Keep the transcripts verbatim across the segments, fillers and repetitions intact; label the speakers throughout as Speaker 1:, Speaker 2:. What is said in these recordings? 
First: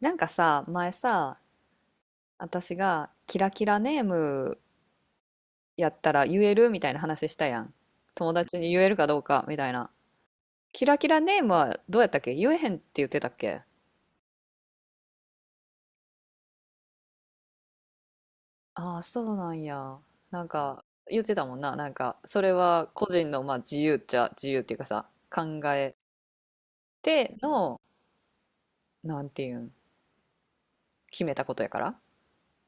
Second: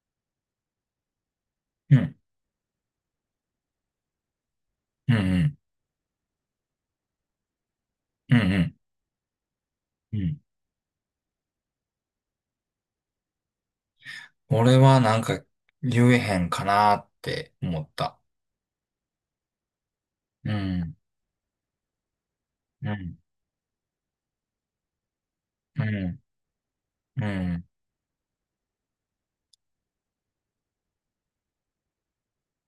Speaker 1: なんかさ、前さ、
Speaker 2: うん。
Speaker 1: 私がキラキラネーム
Speaker 2: うん。
Speaker 1: やったら言えるみたいな話したやん。友
Speaker 2: うん。うん。
Speaker 1: 達
Speaker 2: う
Speaker 1: に
Speaker 2: ん。
Speaker 1: 言えるかどうかみたいな。
Speaker 2: うん。
Speaker 1: キラキラネームはどうやったっけ？言えへんって言ってたっけ？
Speaker 2: 俺はなんか言えへんかなって思った。
Speaker 1: ああー、そうなんや。なん
Speaker 2: う
Speaker 1: か
Speaker 2: ん。
Speaker 1: 言ってたもんな。なんかそれは
Speaker 2: う
Speaker 1: 個
Speaker 2: ん。
Speaker 1: 人のまあ自由っちゃ自由っていうかさ、考
Speaker 2: う
Speaker 1: え
Speaker 2: ん。う
Speaker 1: て
Speaker 2: ん。
Speaker 1: の、なんていうん、決めたことやから。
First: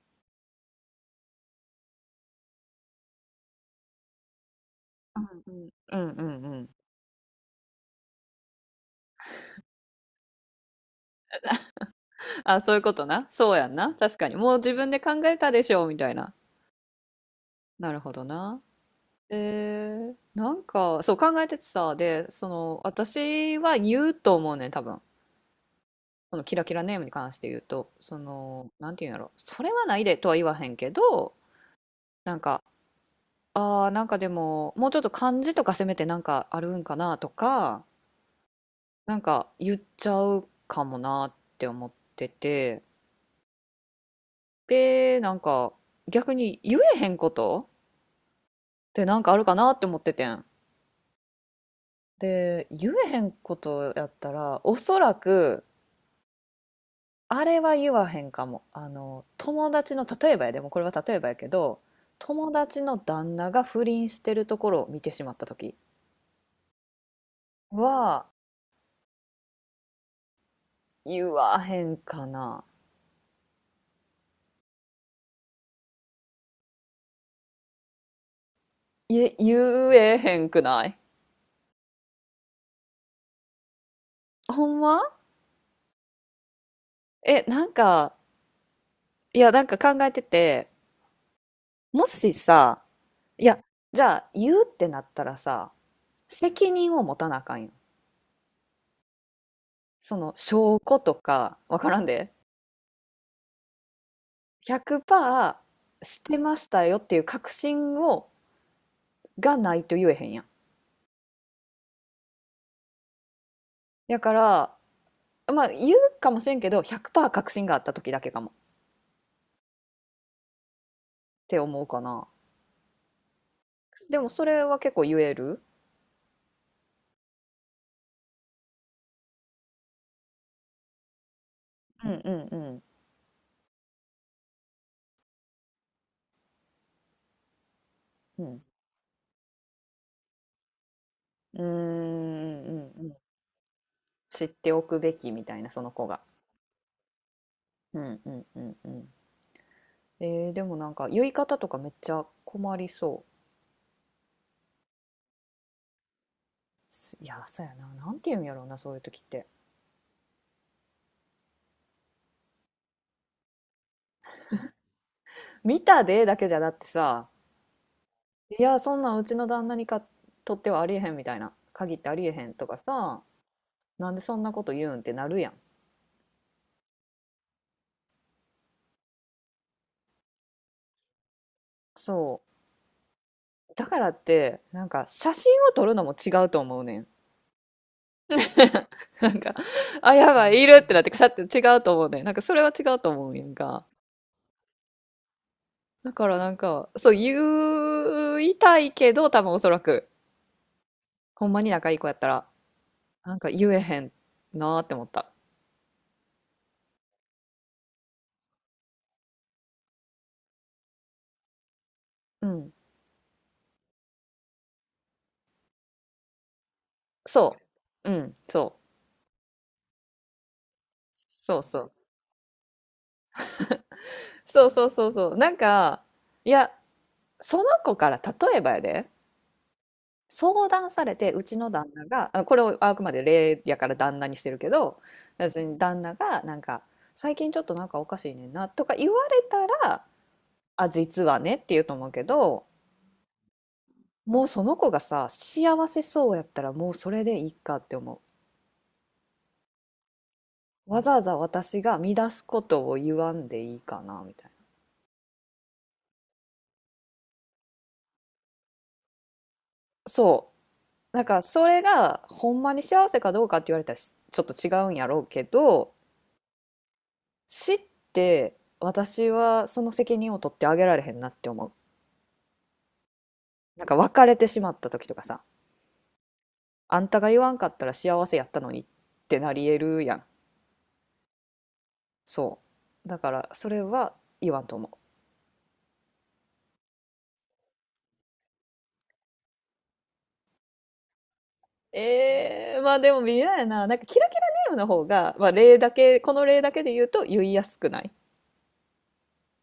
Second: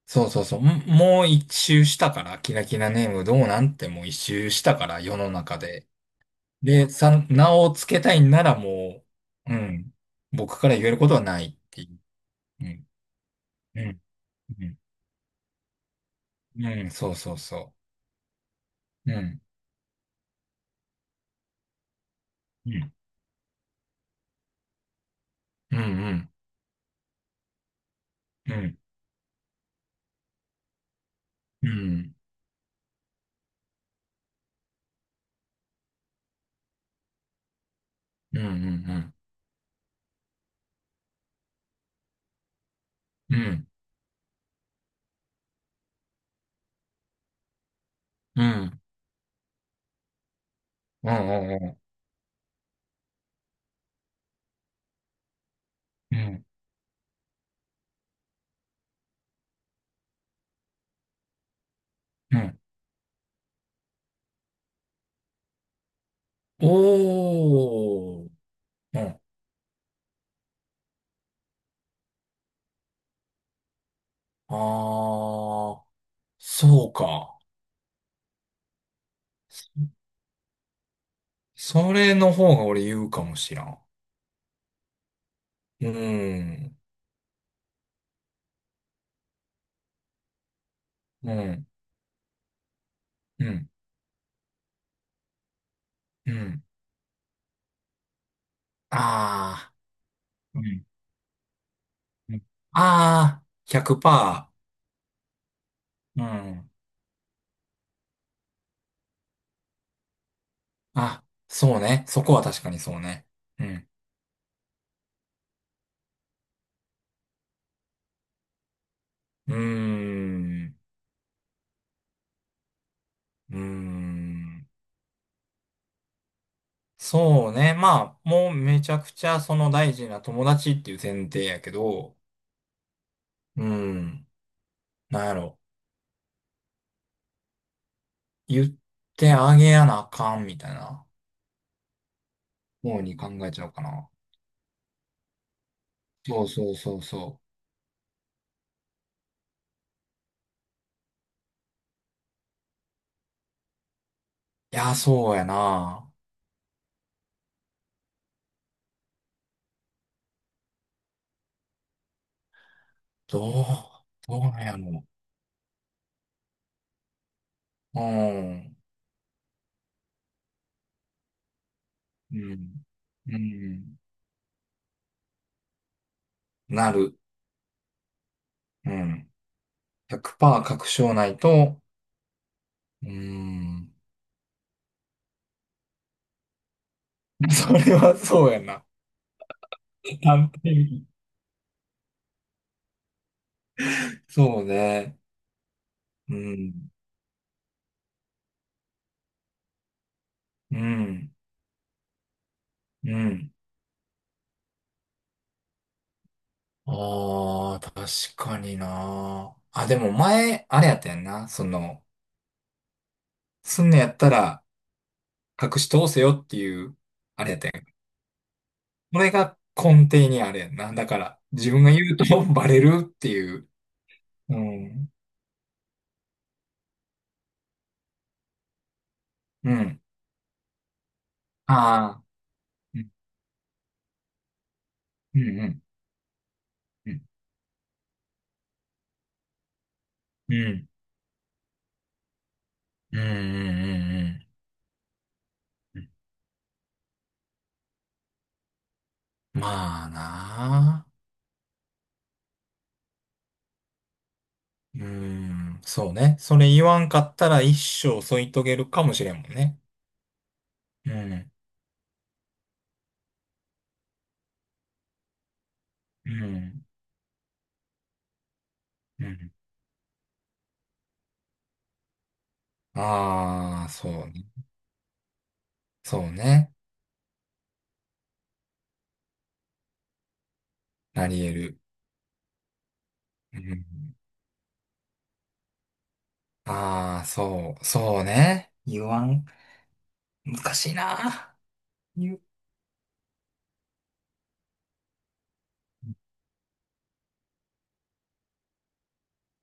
Speaker 2: そうそうそう。もう一周したからキラキラネームどうなんて、もう一周したから世
Speaker 1: う
Speaker 2: の
Speaker 1: んう
Speaker 2: 中
Speaker 1: ん
Speaker 2: で
Speaker 1: うんうんうん。
Speaker 2: でさ、名を付けたいなら、もう。うん。僕から言えることはないっていう。
Speaker 1: あ、
Speaker 2: う
Speaker 1: そういう
Speaker 2: ん。
Speaker 1: ことな。そうやん
Speaker 2: う
Speaker 1: な。
Speaker 2: ん。
Speaker 1: 確かに。もう自
Speaker 2: う
Speaker 1: 分で考えたでしょみたいな。
Speaker 2: ん。うん。そうそうそ
Speaker 1: なるほどな。
Speaker 2: う。うん。
Speaker 1: えー、なんか、そう考えててさ、で、そ
Speaker 2: う
Speaker 1: の、
Speaker 2: ん。
Speaker 1: 私は言うと思うねん、多分。
Speaker 2: うん。
Speaker 1: そのキラキラネームに関して言うと、そ
Speaker 2: うん。う
Speaker 1: の、
Speaker 2: ん。
Speaker 1: なんていうんやろ、それはないでとは言わへんけど、
Speaker 2: うん。
Speaker 1: なんか、ああ、なんかでも、もうちょっと漢字とかせめてなんかあるんかなとか、
Speaker 2: うん。うん。
Speaker 1: なんか言っちゃうかもなって思ってて、
Speaker 2: うん。うん。
Speaker 1: で、なんか、逆に言えへんこと
Speaker 2: う
Speaker 1: ってなんかあるかなって思っててん。
Speaker 2: ん。うん。
Speaker 1: で、言えへんことやったら、おそらく、
Speaker 2: うん、
Speaker 1: あれは言わへんかも。あの、友達の、例えばやでもこれは例えばやけど、
Speaker 2: う
Speaker 1: 友
Speaker 2: ん。
Speaker 1: 達の旦那が不倫してるところを見てしまった時
Speaker 2: おー、
Speaker 1: は、
Speaker 2: うん。
Speaker 1: 言わへんかな。
Speaker 2: あー、そうか。
Speaker 1: いえ、
Speaker 2: そ
Speaker 1: 言えへんくない？
Speaker 2: それの方が俺言うかもしらん。
Speaker 1: ほんま？
Speaker 2: うん、
Speaker 1: え、なんか、いや、なんか考えてて、
Speaker 2: うん、
Speaker 1: もしさ、い
Speaker 2: う
Speaker 1: や、
Speaker 2: ん、
Speaker 1: じゃあ言うってなったらさ、
Speaker 2: うん。
Speaker 1: 責任を持たなあかんよ。
Speaker 2: あ
Speaker 1: その
Speaker 2: ー、う
Speaker 1: 証
Speaker 2: ん、
Speaker 1: 拠とか、わからんで。
Speaker 2: うん、あー、ひゃくパーセント。
Speaker 1: ひゃくパーセントし
Speaker 2: う
Speaker 1: てまし
Speaker 2: ん。
Speaker 1: たよっていう確信をがないと言えへんやん。
Speaker 2: あ、そうね。そこは確かにそうね。うん。
Speaker 1: やから、まあ言うかもしれんけど、ひゃくパーセント確信があった時だけかもっ
Speaker 2: うーん、
Speaker 1: て思うかな。
Speaker 2: うー
Speaker 1: でもそれ
Speaker 2: ん。
Speaker 1: は結構言える。
Speaker 2: そうね。まあ、もうめちゃくちゃその大事な友達っていう前提やけ
Speaker 1: うん
Speaker 2: ど、
Speaker 1: うんうん
Speaker 2: うん。なんやろ、
Speaker 1: うん。
Speaker 2: 言ってあげやなあかんみたいな
Speaker 1: うーんう
Speaker 2: 方
Speaker 1: んうん。
Speaker 2: に考えちゃうかな。
Speaker 1: 知っておくべきみたいな、その子が。
Speaker 2: そうそうそうそ
Speaker 1: うんうんうんうん。えー、でもなんか言い方とかめっちゃ困りそ
Speaker 2: う。いや、そうやな。
Speaker 1: う。いや、そうやな。なんて言うんやろうな、そういう時って。
Speaker 2: どう、どうなんやろ
Speaker 1: 見たでだけじゃだってさ、
Speaker 2: う。
Speaker 1: い
Speaker 2: ん、
Speaker 1: や、そんなんうちの旦那にかとってはありえへんみたいな。限ってありえ
Speaker 2: う
Speaker 1: へんと
Speaker 2: ん、
Speaker 1: かさ、
Speaker 2: うん。
Speaker 1: なんでそんなこと言うんってなるやん。
Speaker 2: なる。うん。ひゃくパーセント確証ないと、
Speaker 1: そ
Speaker 2: う
Speaker 1: うだ
Speaker 2: ん。
Speaker 1: からってなんか写真を撮るのも違うと思うねん。
Speaker 2: それはそうやな。
Speaker 1: なんか、あ、やば
Speaker 2: 単
Speaker 1: いいるってなっ
Speaker 2: 品、
Speaker 1: てカしゃって違うと思うねん。なんかそれは違うと思うんやんか。
Speaker 2: そうね。
Speaker 1: だか
Speaker 2: う
Speaker 1: らなん
Speaker 2: ん、
Speaker 1: かそう言いたいけど、多分、おそらく、
Speaker 2: うん、
Speaker 1: ほんまに仲いい子やったら
Speaker 2: う
Speaker 1: なんか
Speaker 2: ん。
Speaker 1: 言えへんなーって思った。
Speaker 2: ああ、確かにな。あ、でも前、あれやったやんな。その、
Speaker 1: うん
Speaker 2: すんのやったら隠し通せよっていう、あれ
Speaker 1: そ
Speaker 2: やったんや。
Speaker 1: ううんそう
Speaker 2: これが根底にあれやんな。だから、
Speaker 1: そう
Speaker 2: 自
Speaker 1: そ
Speaker 2: 分が
Speaker 1: う
Speaker 2: 言うと バレるっていう。う
Speaker 1: そうそうそ
Speaker 2: ん。
Speaker 1: うそうなんか、いや、その子から例えばやで
Speaker 2: うん。
Speaker 1: 相談されて、うちの
Speaker 2: あ
Speaker 1: 旦那
Speaker 2: あ。
Speaker 1: が、あ、これをあ
Speaker 2: う
Speaker 1: く
Speaker 2: ん。
Speaker 1: まで例やから旦那にしてるけど、
Speaker 2: う
Speaker 1: 別に
Speaker 2: ん。
Speaker 1: 旦那がなんか、
Speaker 2: うん。
Speaker 1: 最近ちょっとなんかおかしいねんなとか言われたら、
Speaker 2: うん。
Speaker 1: あ、実はねって言うと思うけど、
Speaker 2: うん。うん。う
Speaker 1: もう
Speaker 2: ん。
Speaker 1: その子がさ、幸
Speaker 2: う
Speaker 1: せ
Speaker 2: ん、
Speaker 1: そうやったらもうそれでいいかって思
Speaker 2: まあ
Speaker 1: う。わ
Speaker 2: な
Speaker 1: ざわ
Speaker 2: あ。
Speaker 1: ざ私が乱すことを言わんでいいかな、みたいな。
Speaker 2: うん。そうね。それ言わんかったら一生添い遂げるかもしれんもんね。
Speaker 1: そ
Speaker 2: う
Speaker 1: う。なんか
Speaker 2: ん。
Speaker 1: それがほんまに幸せかどうかって言われたらしちょっと違うんやろうけど、
Speaker 2: うん。
Speaker 1: 死って
Speaker 2: う
Speaker 1: 私
Speaker 2: ん。
Speaker 1: はその責任を取ってあげられへんなって思う。な
Speaker 2: あ
Speaker 1: ん
Speaker 2: あ、
Speaker 1: か
Speaker 2: そう
Speaker 1: 別れ
Speaker 2: ね。
Speaker 1: てしまった時とかさ、
Speaker 2: そうね。
Speaker 1: あんたが言わんかったら幸せやったのにってなりえるやん。
Speaker 2: なり得る。
Speaker 1: そう。だから
Speaker 2: う
Speaker 1: それは
Speaker 2: ん、
Speaker 1: 言わんと思う。
Speaker 2: ああ、そう、そうね。言わん。難しいな。言う。
Speaker 1: えー、まあでも微妙やな。なんかキラキラネームの方が、まあ例だけ、この例だけで言うと言いやすくない？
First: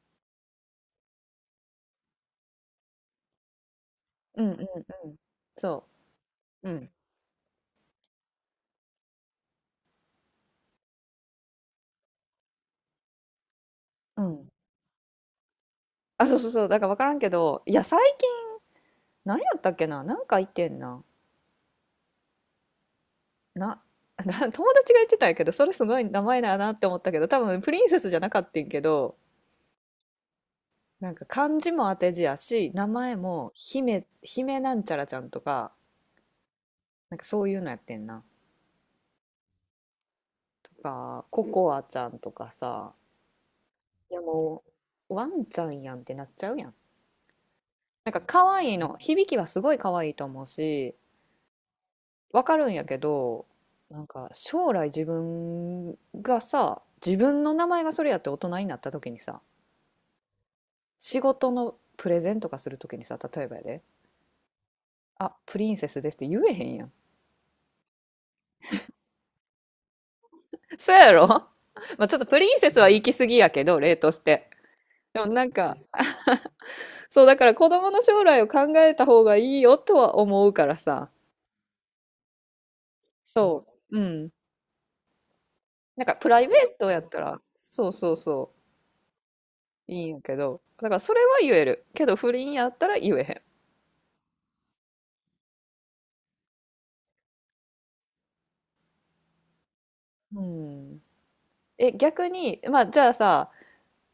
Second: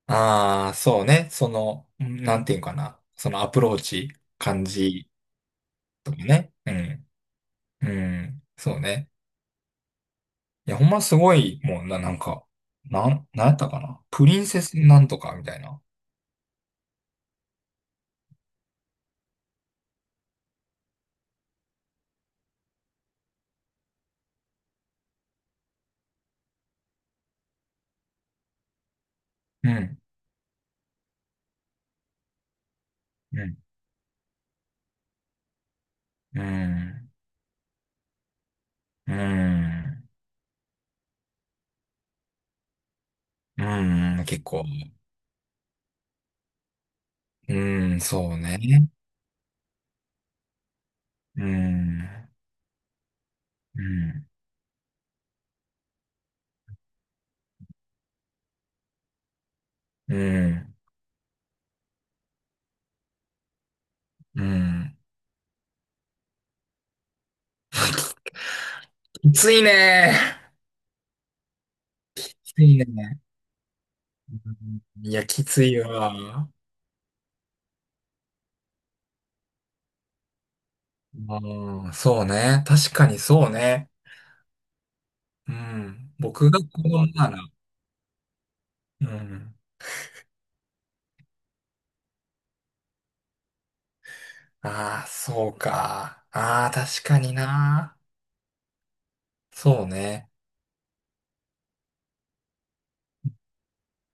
Speaker 2: ああ、そうね。その、うん、なんていうかな。そのアプローチ、
Speaker 1: うんうん
Speaker 2: 感
Speaker 1: う
Speaker 2: じ
Speaker 1: ん。そ
Speaker 2: とかね。
Speaker 1: う。う
Speaker 2: う
Speaker 1: ん。
Speaker 2: ん。うん。そうね。いや、ほんますごい、もうな、なんか、なん、なんやったかな。
Speaker 1: う
Speaker 2: プリン
Speaker 1: ん。
Speaker 2: セスなんとかみたいな。
Speaker 1: あ、そうそうそう。だから分からんけど、いや、最近、何やったっけな、なんか言ってんな。な な友達が言ってたんやけど、それすごい名前だなって思ったけど、多分プリンセスじゃなかったんけど、
Speaker 2: うん。
Speaker 1: なんか漢字も当て字やし、名前
Speaker 2: う
Speaker 1: も
Speaker 2: ん。
Speaker 1: 姫、姫なんちゃらちゃんとか、
Speaker 2: うん。
Speaker 1: なんかそういうのやってんな。
Speaker 2: うん。
Speaker 1: とか、ココアちゃんとかさ、
Speaker 2: う
Speaker 1: いや
Speaker 2: ん。結
Speaker 1: も
Speaker 2: 構。
Speaker 1: う、ワンちゃんやんってなっちゃうやん。
Speaker 2: うん、
Speaker 1: なんか
Speaker 2: そう
Speaker 1: 可
Speaker 2: ね。
Speaker 1: 愛いの、響きはすごい可愛いと思うし、
Speaker 2: うん。
Speaker 1: わかるんやけど、
Speaker 2: う
Speaker 1: なん
Speaker 2: ん。
Speaker 1: か将来自分がさ、自分の名前がそれやって大人になった時にさ、
Speaker 2: うん。
Speaker 1: 仕事のプレゼンとかするときにさ、例えばやで、
Speaker 2: うん。
Speaker 1: あ、プリンセスですって言えへんやん。
Speaker 2: きついね。
Speaker 1: そうやろ？ まあちょっとプリ
Speaker 2: き
Speaker 1: ン
Speaker 2: つ
Speaker 1: セ
Speaker 2: い
Speaker 1: スは行き
Speaker 2: ね。
Speaker 1: 過ぎやけど、例とし
Speaker 2: う
Speaker 1: て。
Speaker 2: ん、い
Speaker 1: で
Speaker 2: や、
Speaker 1: も
Speaker 2: き
Speaker 1: なん
Speaker 2: つ
Speaker 1: か、
Speaker 2: いわ。
Speaker 1: そうだから子供の将来を考えた方がいいよとは思うからさ。
Speaker 2: うん、そうね。確かにそう
Speaker 1: そ
Speaker 2: ね。
Speaker 1: う。うん。
Speaker 2: う
Speaker 1: なん
Speaker 2: ん。
Speaker 1: かプライ
Speaker 2: 僕が
Speaker 1: ベー
Speaker 2: 子
Speaker 1: トや
Speaker 2: 供
Speaker 1: った
Speaker 2: な
Speaker 1: ら、
Speaker 2: ら。
Speaker 1: そうそうそ
Speaker 2: うん。
Speaker 1: う、いいんやけど。だからそれは言える。けど不倫やったら言えへ
Speaker 2: ああ、そうか。ああ、確かにな。そうね。
Speaker 1: ん。うん。え、逆に、まあじゃあさ、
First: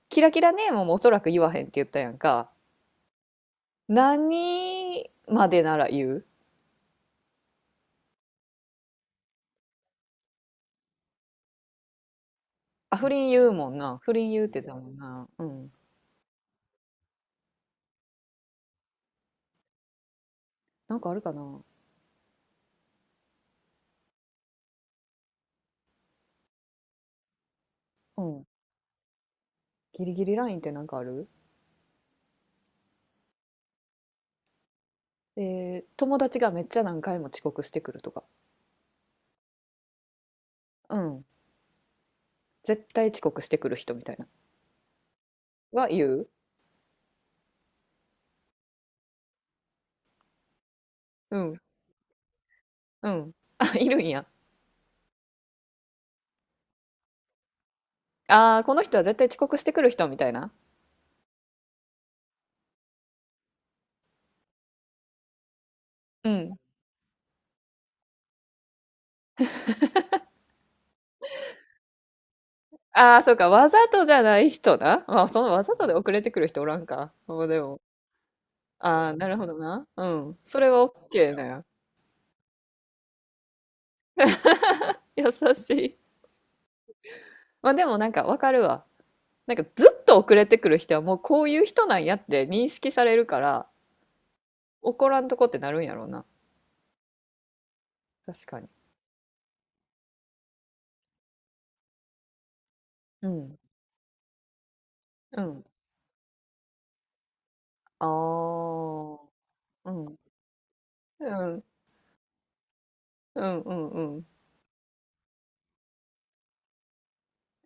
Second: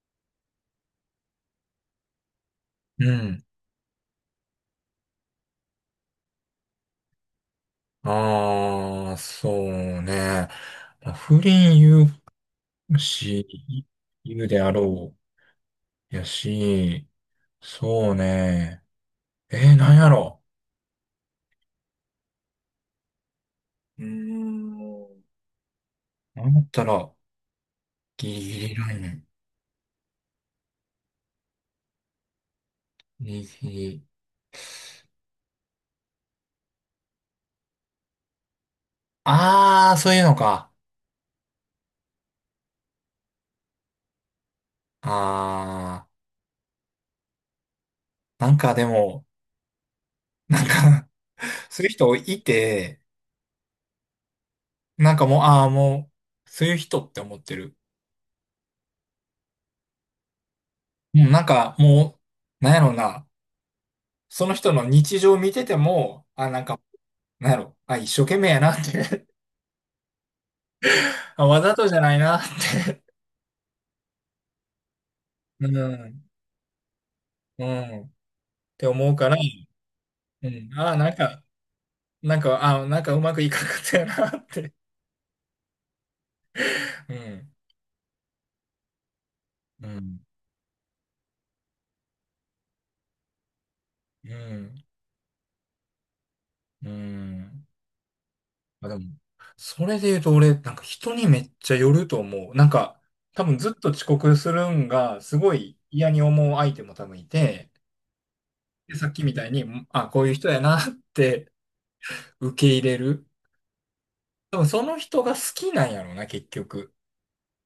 Speaker 1: キラキラネームもおそらく言わへんって言ったやんか。
Speaker 2: うん。
Speaker 1: 何までなら言う？
Speaker 2: ああ、そうね。まあ不倫言
Speaker 1: あ、
Speaker 2: う
Speaker 1: 不倫言うもん
Speaker 2: し、
Speaker 1: な。不倫
Speaker 2: 言
Speaker 1: 言う
Speaker 2: う
Speaker 1: って
Speaker 2: で
Speaker 1: 言って
Speaker 2: あ
Speaker 1: たもん
Speaker 2: ろ
Speaker 1: な。うん。
Speaker 2: う。やし、そうね。えー、なんやろ
Speaker 1: なんかあるかな？
Speaker 2: う。うーん。なんやったら、
Speaker 1: う
Speaker 2: ギリ
Speaker 1: ん。
Speaker 2: ギリライン。
Speaker 1: ギリギリラインってなんかある？
Speaker 2: 右。
Speaker 1: えー友達がめっちゃ何回も遅刻してくるとか。
Speaker 2: ああ、そういうのか。
Speaker 1: うん。絶対遅刻してくる人みたいな。は言
Speaker 2: ああ、
Speaker 1: う。
Speaker 2: なんかでも、なんか
Speaker 1: うん。
Speaker 2: そういう人いて、
Speaker 1: うん。あ、いるんや。
Speaker 2: なんかもう、ああ、もう、そういう人って思ってる。
Speaker 1: ああ、この人は絶対遅刻してくる人みたいな。
Speaker 2: もうなんかもう、なんやろな、その人の日常見てても、
Speaker 1: う
Speaker 2: あ、
Speaker 1: ん。
Speaker 2: なんか、なんやろ、あ、一生懸命やなって あ、わざとじゃないなって、
Speaker 1: ああ、そうか。わざとじゃない人な。まあ、そのわ
Speaker 2: う
Speaker 1: ざとで遅れ
Speaker 2: ん、
Speaker 1: てくる人おらんか。まあで
Speaker 2: う
Speaker 1: も。
Speaker 2: ん、って
Speaker 1: あ
Speaker 2: 思
Speaker 1: あ、
Speaker 2: う
Speaker 1: な
Speaker 2: か
Speaker 1: る
Speaker 2: ら、
Speaker 1: ほどな。うん。
Speaker 2: う
Speaker 1: それ
Speaker 2: ん、
Speaker 1: は
Speaker 2: あなん
Speaker 1: OK な
Speaker 2: か、
Speaker 1: んや。
Speaker 2: なんか、ああ、なんかうまくいかなかったよなって、
Speaker 1: 優しい。
Speaker 2: うん、
Speaker 1: まあでもなんかわかるわ。なんか
Speaker 2: う
Speaker 1: ずっと
Speaker 2: ん、
Speaker 1: 遅れてくる人はもうこういう人なんやって認識されるから
Speaker 2: うん。
Speaker 1: 怒らんとこってなるんやろうな。
Speaker 2: うん。
Speaker 1: 確かに。
Speaker 2: まあ、でも、それで言うと俺、なんか人にめっちゃよると思う。なんか、
Speaker 1: う
Speaker 2: 多
Speaker 1: ん。
Speaker 2: 分ずっと遅刻するんが、す
Speaker 1: う
Speaker 2: ご
Speaker 1: ん。
Speaker 2: い嫌に思う相手も多分いて、
Speaker 1: ああ。
Speaker 2: で、さっきみたいに、ん、
Speaker 1: う
Speaker 2: あ、
Speaker 1: ん。
Speaker 2: こういう人やなって
Speaker 1: うん。
Speaker 2: 受け入れる。
Speaker 1: うんうんうん。
Speaker 2: 多分その人が好きなんやろうな、結局。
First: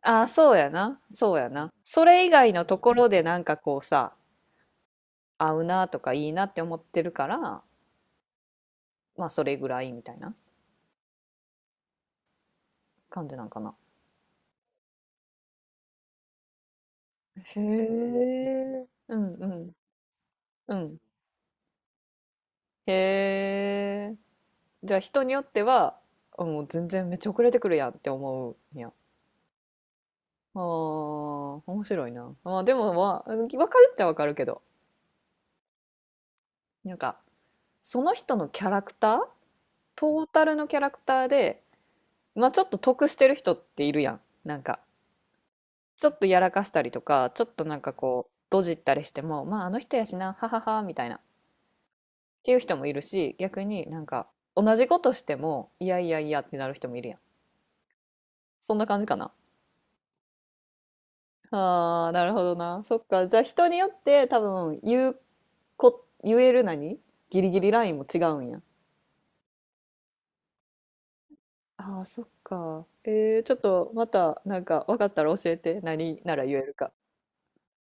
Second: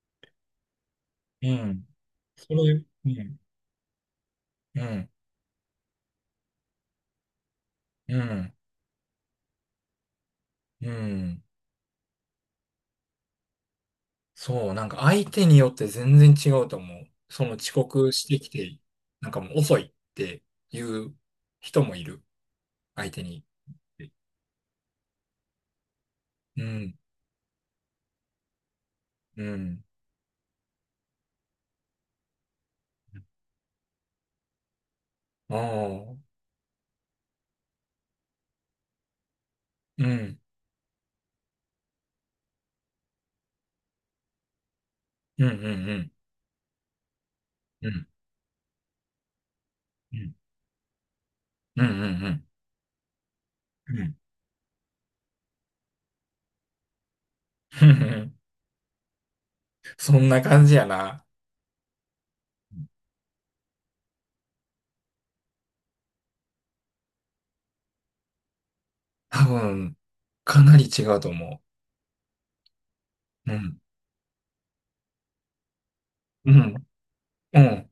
Speaker 1: ああ、そうやな。そう
Speaker 2: う
Speaker 1: やな。
Speaker 2: ん。
Speaker 1: それ以外
Speaker 2: そ
Speaker 1: の
Speaker 2: れ、
Speaker 1: ところ
Speaker 2: う
Speaker 1: でな
Speaker 2: ん。
Speaker 1: んかこうさ、
Speaker 2: うん。
Speaker 1: 合うなとかいいなって思ってるから、
Speaker 2: うん。
Speaker 1: まあそれぐらいみたいな
Speaker 2: うん。
Speaker 1: 感じなんかな。
Speaker 2: そう、なんか相手によって全然違うと思う。その
Speaker 1: へ
Speaker 2: 遅刻してきて、
Speaker 1: え。う
Speaker 2: なん
Speaker 1: ん
Speaker 2: か
Speaker 1: う
Speaker 2: もう
Speaker 1: ん。
Speaker 2: 遅いって
Speaker 1: う
Speaker 2: い
Speaker 1: ん。
Speaker 2: う人もいる。相手に。
Speaker 1: へえ。じゃあ人によっては、あ、も
Speaker 2: う
Speaker 1: う全
Speaker 2: ん、
Speaker 1: 然めっちゃ遅れてくるやんって思うんや。
Speaker 2: うん、
Speaker 1: あー、面白いな。まあでもまあ分かるっちゃ分かるけど、
Speaker 2: ああ、
Speaker 1: なんかその人のキャラクター、
Speaker 2: う
Speaker 1: ト
Speaker 2: ん、う
Speaker 1: ー
Speaker 2: ん、
Speaker 1: タルのキャラクターで、まあちょっと得してる人っているやん。なんか
Speaker 2: うん、う
Speaker 1: ちょ
Speaker 2: ん、
Speaker 1: っとやらかしたりとかちょっとなん
Speaker 2: うん、う
Speaker 1: か
Speaker 2: ん、
Speaker 1: こうドジったりしてもまああの人やしなはははみたいなっ
Speaker 2: うん、うん、うん、
Speaker 1: ていう人もいるし、逆に
Speaker 2: う
Speaker 1: なん
Speaker 2: ん、
Speaker 1: か同じことしてもいやいやいやってなる人もいるやん。
Speaker 2: うん、
Speaker 1: そんな感じかな。
Speaker 2: そんな感じやな。
Speaker 1: ああ、なるほどな。そっか。じゃあ人によって多分言うこ、言える何、ギリギリラインも違うんや。
Speaker 2: 多分、かなり違うと思
Speaker 1: ああ、そっか。えー、ち
Speaker 2: う。
Speaker 1: ょ
Speaker 2: う
Speaker 1: っ
Speaker 2: ん、
Speaker 1: とまたなんか分かったら教えて。何なら
Speaker 2: う
Speaker 1: 言える
Speaker 2: ん、
Speaker 1: か。
Speaker 2: うん。